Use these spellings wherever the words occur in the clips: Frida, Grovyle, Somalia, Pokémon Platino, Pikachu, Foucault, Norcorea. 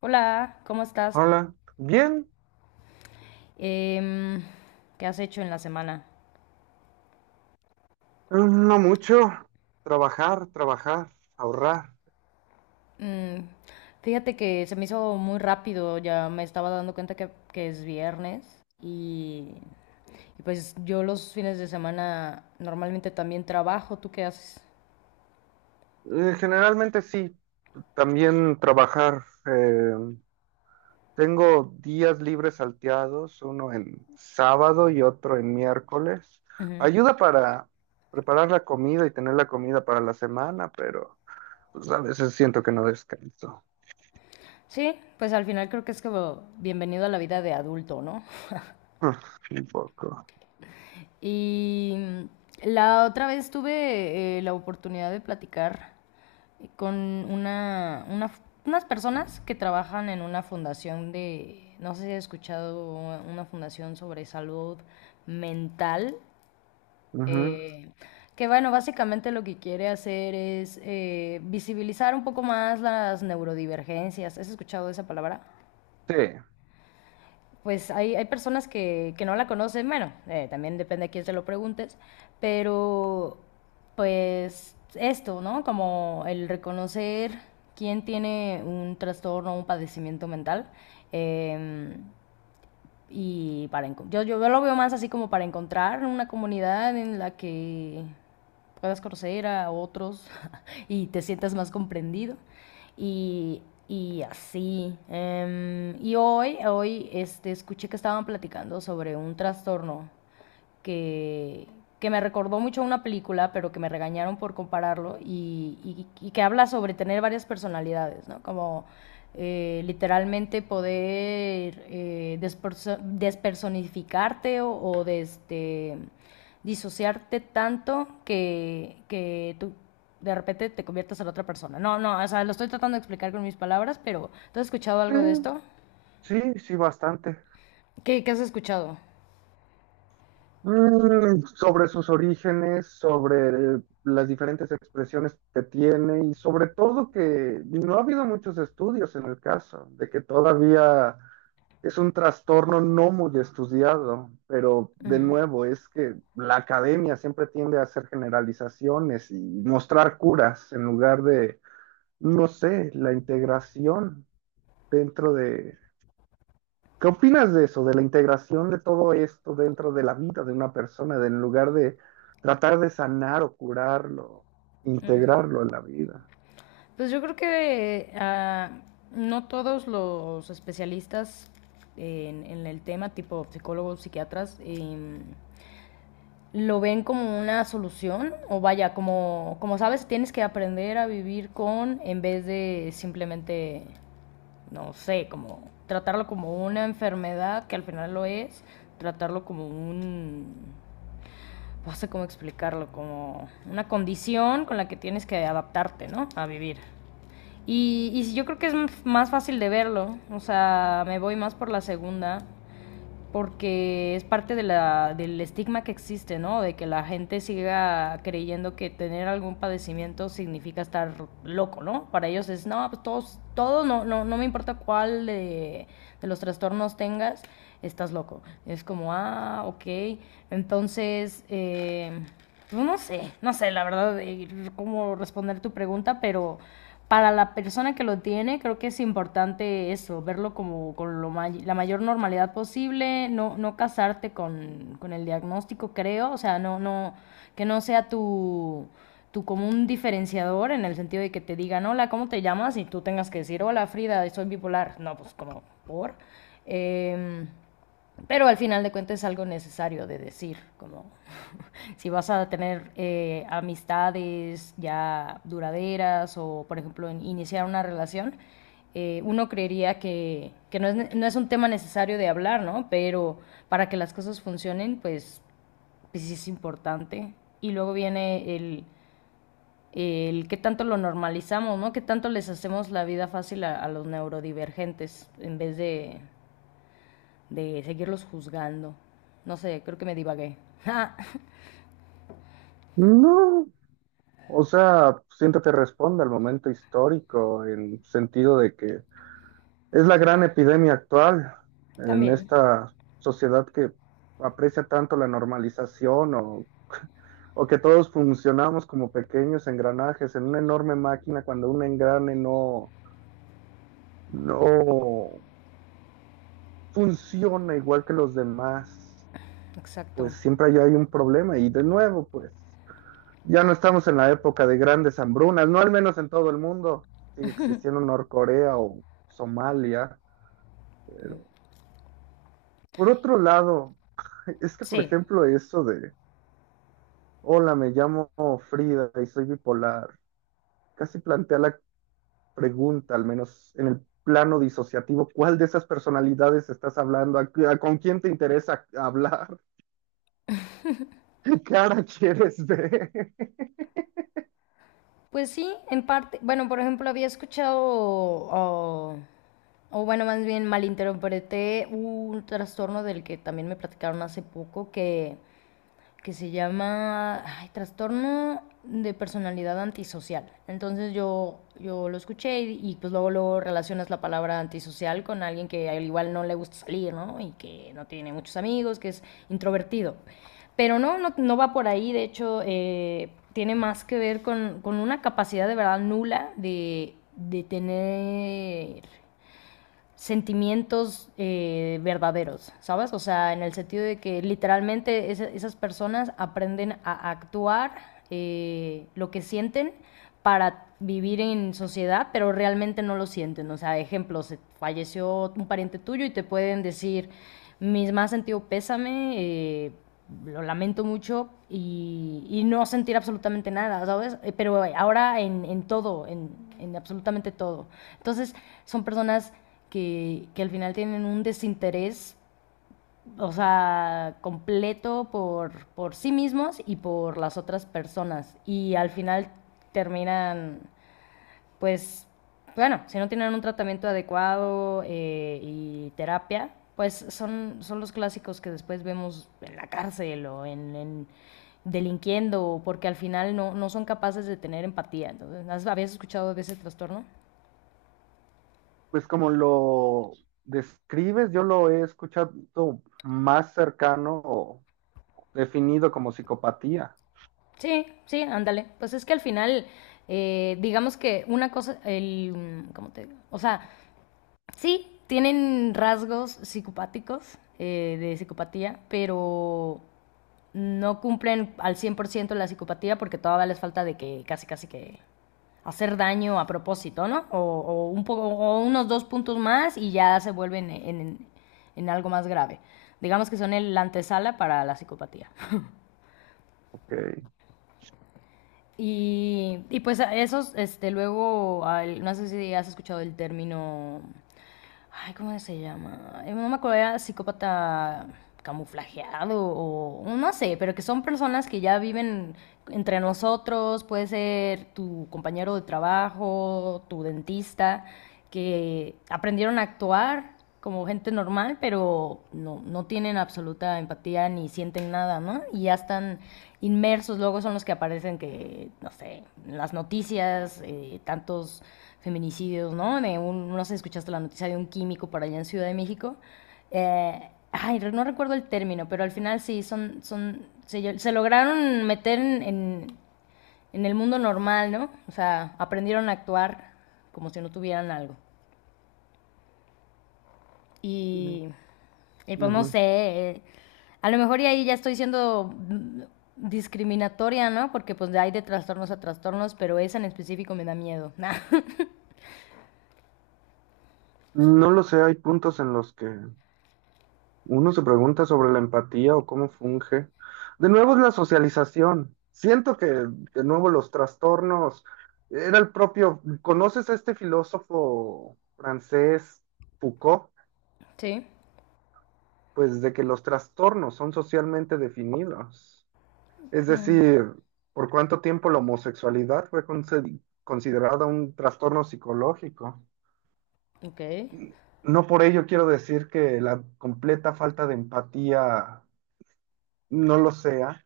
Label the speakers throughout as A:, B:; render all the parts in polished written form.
A: Hola, ¿cómo estás?
B: Hola, bien,
A: Em, ¿Qué has hecho en la semana?
B: no mucho. Trabajar, trabajar, ahorrar.
A: Mm, fíjate que se me hizo muy rápido, ya me estaba dando cuenta que es viernes y, y pues yo los fines de semana normalmente también trabajo, ¿tú qué haces?
B: Generalmente sí, también trabajar. Tengo días libres salteados, uno en sábado y otro en miércoles.
A: Ujú.
B: Ayuda para preparar la comida y tener la comida para la semana, pero pues, a veces siento que no descanso.
A: Sí, pues al final creo que es como bienvenido a la vida de adulto, ¿no?
B: Un poco.
A: Y la otra vez tuve la oportunidad de platicar con unas personas que trabajan en una fundación de, no sé si has escuchado, una fundación sobre salud mental,
B: Ujú.
A: eh, que bueno, básicamente lo que quiere hacer es visibilizar un poco más las neurodivergencias. ¿Has escuchado esa palabra?
B: Sí,
A: Pues hay personas que no la conocen, bueno, también depende a quién se lo preguntes, pero pues esto, ¿no? Como el reconocer quién tiene un trastorno o un padecimiento mental. em, y para yo lo veo más así como para encontrar una comunidad en la que puedas conocer a otros y te sientas más comprendido. Y, y así. Y hoy escuché que estaban platicando sobre un trastorno que, que me recordó mucho a una película, pero que me regañaron por compararlo, y que habla sobre tener varias personalidades, ¿no? Como literalmente poder despersonificarte o de este, disociarte tanto que tú de repente te conviertas en otra persona. No, no, o sea, lo estoy tratando de explicar con mis palabras, pero ¿tú has escuchado algo de
B: sí,
A: esto?
B: sí, bastante.
A: ¿Qué has escuchado?
B: Mm, sobre sus orígenes, sobre las diferentes expresiones que tiene y sobre todo que no ha habido muchos estudios en el caso, de que todavía es un trastorno no muy estudiado, pero de
A: Ujú.
B: nuevo es que la academia siempre tiende a hacer generalizaciones y mostrar curas en lugar de, no sé, la integración dentro. ¿Qué opinas de eso, de la integración de todo esto dentro de la vida de una persona, de en lugar de tratar de sanar o curarlo, integrarlo en la vida?
A: Pues yo creo que no todos los especialistas en el tema, tipo psicólogos, psiquiatras, lo ven como una solución o vaya, como, como sabes, tienes que aprender a vivir con en vez de simplemente, no sé, como tratarlo como una enfermedad, que al final lo es, tratarlo como un, no sé cómo explicarlo, como una condición con la que tienes que adaptarte, ¿no? A vivir. Y sí, yo creo que es más fácil de verlo, o sea, me voy más por la segunda, porque es parte de la, del estigma que existe, ¿no? De que la gente siga creyendo que tener algún padecimiento significa estar loco, ¿no? Para ellos es, no, pues todos, todo, no, no, no me importa cuál de los trastornos tengas, estás loco. Es como, ah, ok. Entonces, pues no sé, no sé, la verdad, cómo responder tu pregunta, pero para la persona que lo tiene, creo que es importante eso, verlo como con lo la mayor normalidad posible, no, no casarte con el diagnóstico, creo, o sea, no, no, que no sea tu común diferenciador en el sentido de que te digan, hola, ¿cómo te llamas? Y tú tengas que decir, hola, Frida, soy bipolar. No, pues como, por. Em, pero al final de cuentas es algo necesario de decir, como si vas a tener amistades ya duraderas o, por ejemplo, en iniciar una relación, uno creería que no, es, no, es, un tema necesario de hablar, ¿no? Pero para que las cosas funcionen, pues, pues sí es importante. Y luego viene el qué tanto lo normalizamos, ¿no? Qué tanto les hacemos la vida fácil a los neurodivergentes en vez de seguirlos juzgando. No sé, creo que me divagué.
B: No, o sea, siento que responde al momento histórico en sentido de que es la gran epidemia actual en
A: También,
B: esta sociedad que aprecia tanto la normalización o que todos funcionamos como pequeños engranajes en una enorme máquina cuando un engrane no, no funciona igual que los demás,
A: exacto.
B: pues siempre hay un problema. Y de nuevo, pues ya no estamos en la época de grandes hambrunas, no al menos en todo el mundo. Sigue existiendo Norcorea o Somalia. Pero, por otro lado, es que, por
A: Sí.
B: ejemplo, eso de, hola, me llamo Frida y soy bipolar, casi plantea la pregunta, al menos en el plano disociativo, ¿cuál de esas personalidades estás hablando? Con quién te interesa hablar? ¿Qué cara quieres ver?
A: Pues sí, en parte, bueno, por ejemplo, había escuchado, o bueno, más bien malinterpreté un trastorno del que también me platicaron hace poco, que se llama ay, Trastorno de Personalidad Antisocial. Entonces yo lo escuché pues luego, luego relacionas la palabra antisocial con alguien que al igual no le gusta salir, ¿no? Y que no tiene muchos amigos, que es introvertido. Pero no, no, no va por ahí, de hecho, tiene más que ver con una capacidad de verdad nula de tener sentimientos verdaderos, ¿sabes? O sea, en el sentido de que literalmente esas personas aprenden a actuar lo que sienten para vivir en sociedad, pero realmente no lo sienten. O sea, ejemplo, se falleció un pariente tuyo y te pueden decir, mis más sentido pésame, lo lamento mucho y no sentir absolutamente nada, ¿sabes? Pero ahora en todo, en absolutamente todo. Entonces, son personas que al final tienen un desinterés, o sea, completo por sí mismos y por las otras personas. Y al final terminan, pues, bueno, si no tienen un tratamiento adecuado y terapia, pues son los clásicos que después vemos en la cárcel o en delinquiendo, porque al final no, no son capaces de tener empatía. Entonces, ¿habías escuchado de ese trastorno?
B: Pues como lo describes, yo lo he escuchado más cercano o definido como psicopatía.
A: Sí, sí, ándale. Pues es que al final, digamos que una cosa, el, ¿cómo te digo? O sea, sí, tienen rasgos psicopáticos de psicopatía, pero no cumplen al 100% la psicopatía porque todavía les falta de que casi, casi que hacer daño a propósito, ¿no? O un poco, o unos dos puntos más y ya se vuelven en algo más grave. Digamos que son el antesala para la psicopatía.
B: Ok.
A: Y pues a esos, este, luego, al- no sé si has escuchado el término, ay, ¿cómo se llama? No me acuerdo, era psicópata camuflajeado o no sé, pero que son personas que ya viven entre nosotros, puede ser tu compañero de trabajo, tu dentista, que aprendieron a actuar como gente normal, pero no, no tienen absoluta empatía ni sienten nada, ¿no? Y ya están inmersos, luego son los que aparecen que, no sé, en las noticias, tantos feminicidios, ¿no? De un, no sé, escuchaste la noticia de un químico por allá en Ciudad de México. Ay, no recuerdo el término, pero al final sí, son, son, se lograron meter en el mundo normal, ¿no? O sea, aprendieron a actuar como si no tuvieran algo.
B: Mm,
A: Y, y pues no
B: ujú.
A: sé, a lo mejor y ahí ya estoy siendo mm, discriminatoria, ¿no? Porque pues hay de trastornos a trastornos, pero esa en específico me da miedo.
B: No lo sé, hay puntos en los que uno se pregunta sobre la empatía o cómo funge. De nuevo es la socialización. Siento que de nuevo los trastornos, era el propio, ¿conoces a este filósofo francés Foucault?
A: Sí.
B: Pues de que los trastornos son socialmente definidos. Es
A: Mm.
B: decir, ¿por cuánto tiempo la homosexualidad fue considerada un trastorno psicológico?
A: Ok.
B: N- No por ello quiero decir que la completa falta de empatía no lo sea,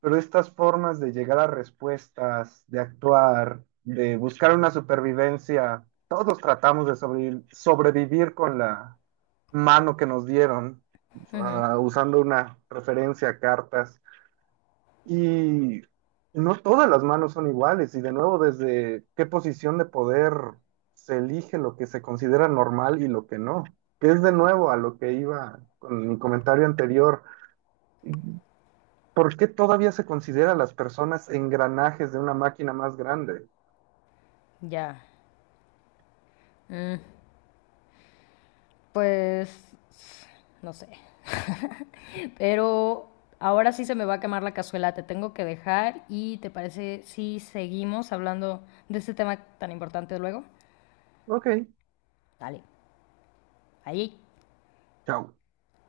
B: pero estas formas de llegar a respuestas, de actuar, de buscar una supervivencia, todos tratamos de sobrevivir con la mano que nos dieron,
A: Ujú.
B: ah, usando una referencia a cartas. Y no todas las manos son iguales, y de nuevo, desde qué posición de poder se elige lo que se considera normal y lo que no, que es de nuevo a lo que iba con mi comentario anterior. ¿Por qué todavía se considera a las personas engranajes de una máquina más grande?
A: Ya. Mm. Pues no sé. Pero ahora sí se me va a quemar la cazuela, te tengo que dejar y ¿te parece si seguimos hablando de este tema tan importante luego?
B: Ok,
A: Dale. Ahí.
B: chao.